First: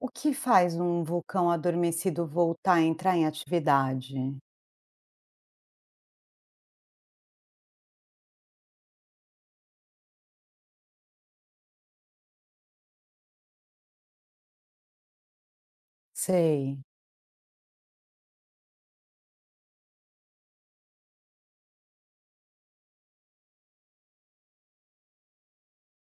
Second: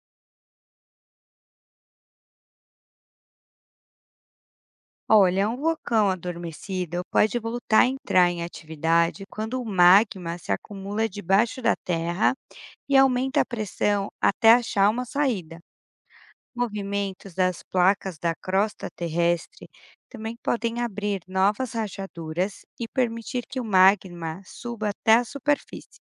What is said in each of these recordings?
O que faz um vulcão adormecido voltar a entrar em atividade? Olha, um vulcão adormecido pode voltar a entrar em atividade quando o magma se acumula debaixo da terra e aumenta a pressão até achar uma saída. Sei. Movimentos das placas da crosta terrestre também podem abrir novas rachaduras e permitir que o magma suba até a superfície.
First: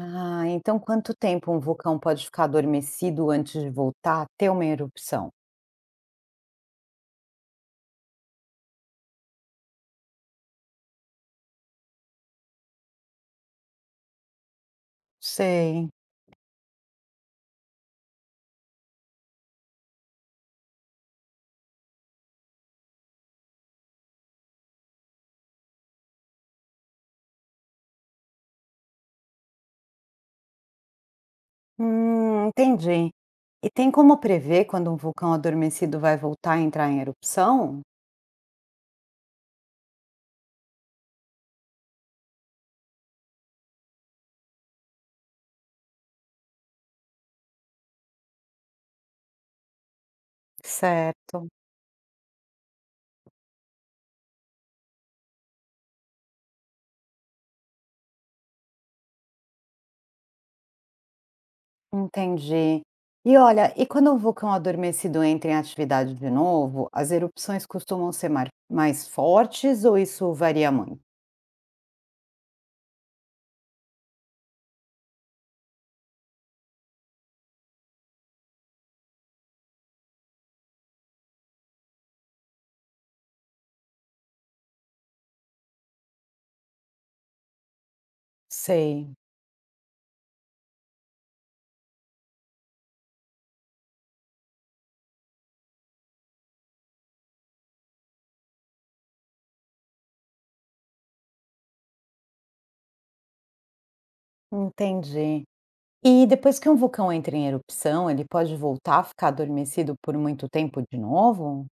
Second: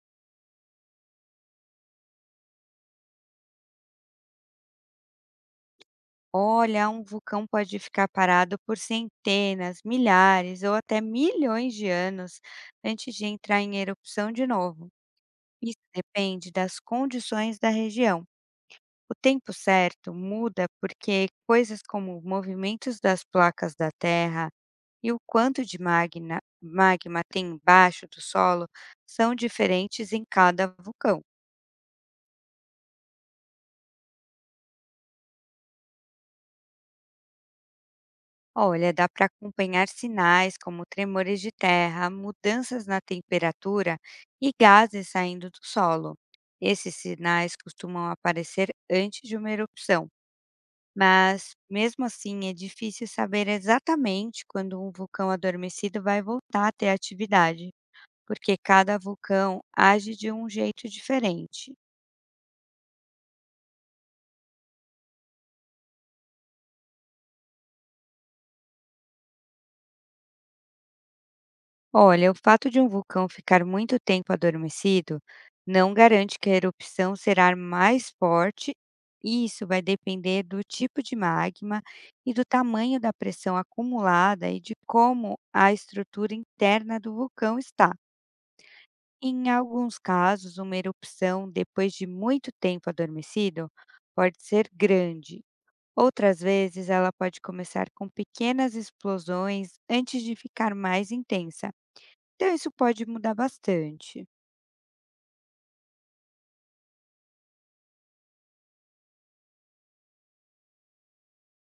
Ah, então quanto tempo um vulcão pode ficar adormecido antes de voltar a ter uma erupção? Olha, um vulcão pode ficar parado por centenas, milhares ou até milhões de anos antes de entrar em erupção de novo. Isso Sei. depende das condições da região. O tempo certo muda porque coisas como movimentos das placas da Terra e o quanto de magma tem embaixo do solo são diferentes em cada vulcão. Entendi. E tem como prever quando um vulcão adormecido vai voltar a entrar em erupção? Olha, dá para acompanhar sinais como tremores de terra, mudanças na temperatura e gases saindo do solo. Esses sinais costumam aparecer antes de uma erupção. Certo. Mas, mesmo assim, é difícil saber exatamente quando um vulcão adormecido vai voltar a ter atividade, porque cada vulcão age de um jeito diferente. Entendi. E olha, e quando um vulcão adormecido entra em atividade de novo, as erupções costumam ser mais fortes ou isso varia muito? Olha, o fato de um vulcão ficar muito tempo adormecido não garante que a erupção será mais forte, e isso vai depender do tipo de magma e do tamanho da pressão acumulada e de como a estrutura interna do vulcão está. Sei. Em alguns casos, uma erupção depois de muito tempo adormecido pode ser grande. Outras vezes, ela pode começar com pequenas explosões antes de ficar mais intensa. Então, isso pode mudar bastante. Entendi. E depois que um vulcão entra em erupção, ele pode voltar a ficar adormecido por muito tempo de novo?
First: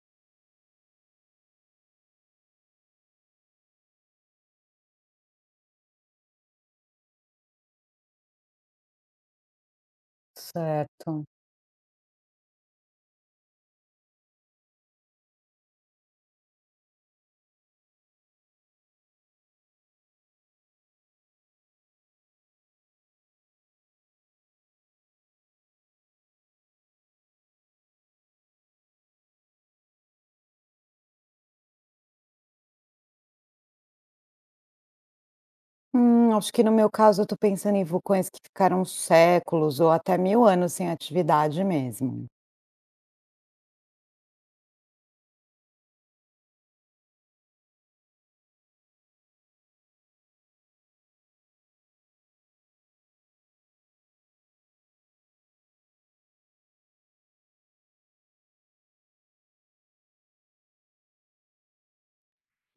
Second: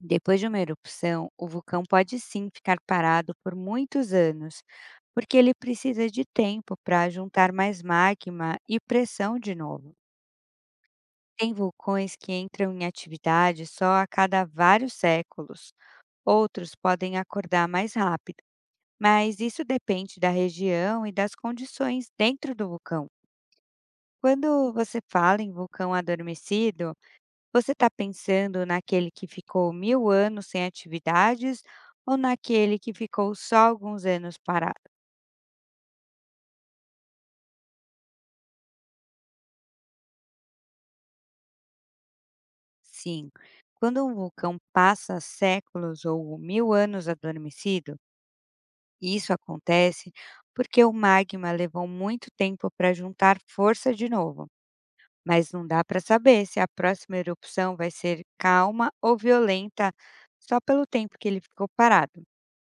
Depois de uma erupção, o vulcão pode sim ficar parado por muitos anos, porque ele precisa de tempo para juntar mais magma e pressão de novo. Certo. Tem vulcões que entram em atividade só a cada vários séculos. Outros podem acordar mais rápido, mas isso depende da região e das condições dentro do vulcão. Quando você fala em vulcão adormecido, você está pensando naquele que ficou mil anos sem atividades ou naquele que ficou só alguns anos parado? Acho que no meu caso eu tô pensando em vulcões que ficaram séculos ou até 1000 anos sem atividade mesmo. Sim, quando um vulcão passa séculos ou mil anos adormecido, isso acontece porque o magma levou muito tempo para juntar força de novo. Mas não dá para saber se a próxima erupção vai ser calma ou violenta só pelo tempo que ele ficou parado.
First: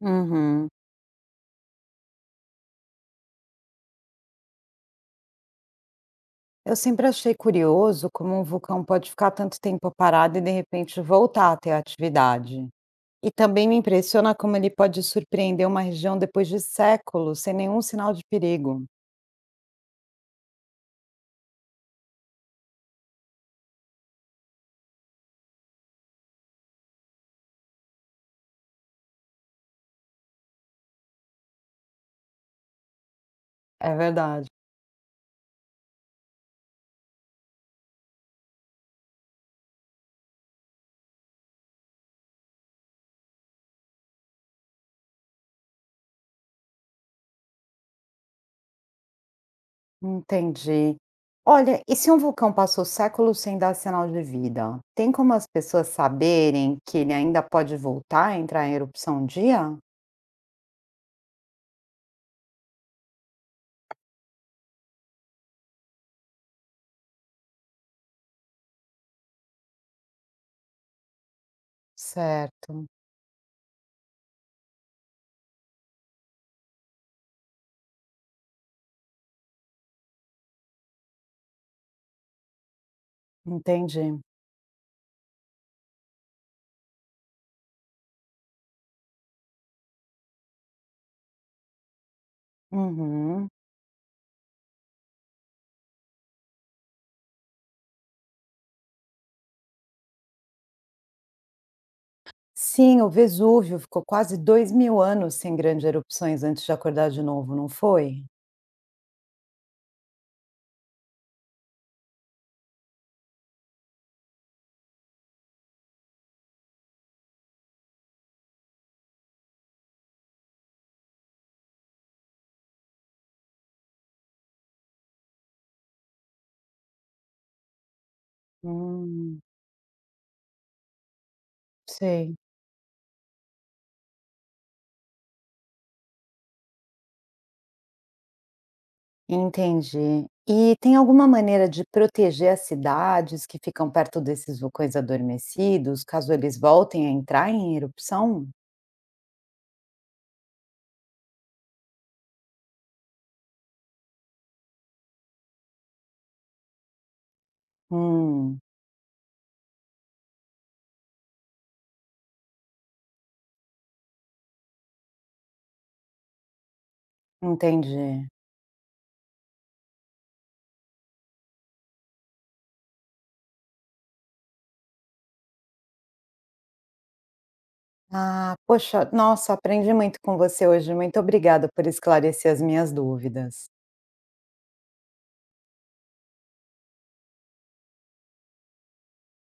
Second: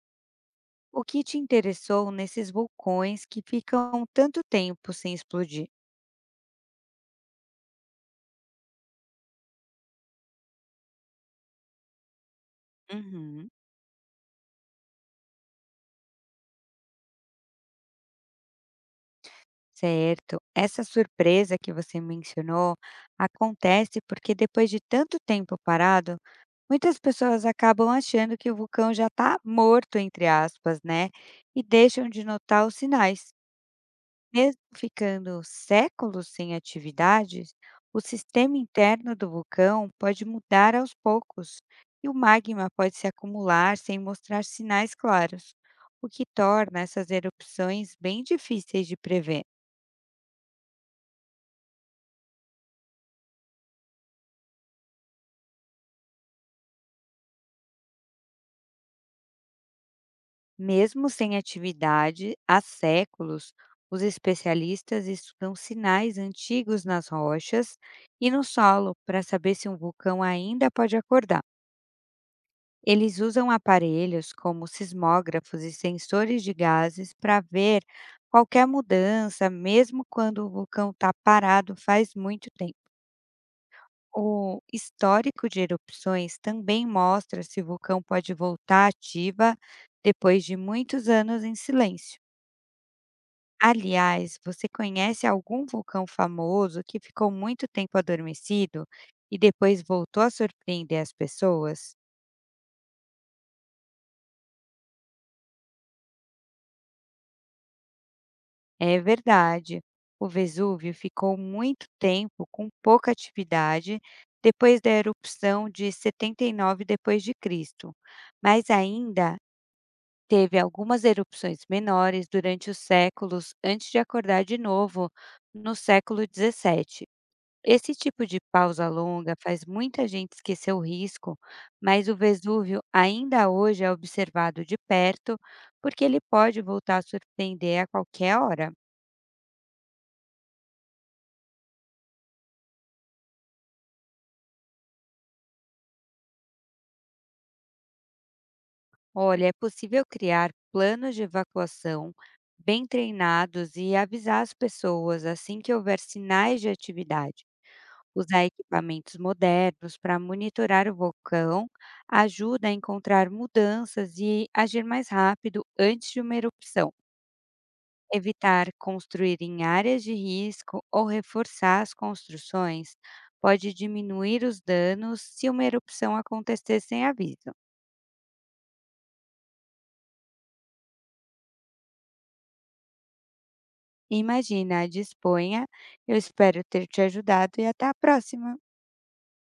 Uhum. O que te interessou nesses vulcões que ficam tanto tempo sem explodir? Eu sempre achei curioso como um vulcão pode ficar tanto tempo parado e de repente voltar a ter atividade. E Uhum. também me impressiona como ele pode surpreender uma região depois de séculos sem nenhum sinal de perigo. Certo. Essa surpresa que você mencionou acontece porque depois de tanto tempo parado, muitas pessoas acabam achando que o vulcão já está morto, entre aspas, né? E deixam de notar os sinais. É verdade. Mesmo ficando séculos sem atividades, o sistema interno do vulcão pode mudar aos poucos e o magma pode se acumular sem mostrar sinais claros, o que torna essas erupções bem difíceis de prever. Entendi. Olha, e se um vulcão passou séculos sem dar sinal de vida, tem como as pessoas saberem que ele ainda pode voltar a entrar em erupção um dia? Mesmo sem atividade, há séculos, os especialistas estudam sinais antigos nas rochas e no solo para saber se um vulcão ainda pode acordar. Certo, Eles usam aparelhos como sismógrafos e sensores de gases para ver qualquer mudança, mesmo quando o vulcão está parado faz muito tempo. entendi. O histórico de erupções também mostra se o vulcão pode voltar ativa depois de muitos anos em silêncio. Uhum. Aliás, você conhece algum vulcão famoso que ficou muito tempo adormecido e depois voltou a surpreender as pessoas? Sim, o Vesúvio ficou quase 2000 anos sem grandes erupções antes de acordar de novo, não foi? É verdade. O Vesúvio ficou muito tempo com pouca atividade depois da erupção de 79 depois de Cristo, mas ainda teve algumas erupções menores durante os séculos antes de acordar de novo no século 17. Esse tipo de pausa longa Hum, faz muita gente esquecer o risco, mas o sei. Vesúvio ainda hoje é observado de perto porque ele pode voltar a surpreender a qualquer hora. Entendi. E tem alguma maneira de proteger as cidades que ficam perto desses vulcões adormecidos, caso eles voltem a entrar em erupção? Olha, é possível criar planos de evacuação bem treinados e avisar as pessoas assim que houver sinais de atividade. Usar Hum, equipamentos modernos para monitorar o vulcão ajuda a encontrar mudanças e agir mais rápido antes de uma erupção. entendi. Evitar construir em áreas de risco ou reforçar as construções pode diminuir os danos se uma erupção acontecer sem aviso. Ah, poxa, nossa, aprendi muito com você hoje. Muito obrigada por esclarecer as minhas dúvidas. Imagina, disponha. Eu espero ter te ajudado e até a próxima.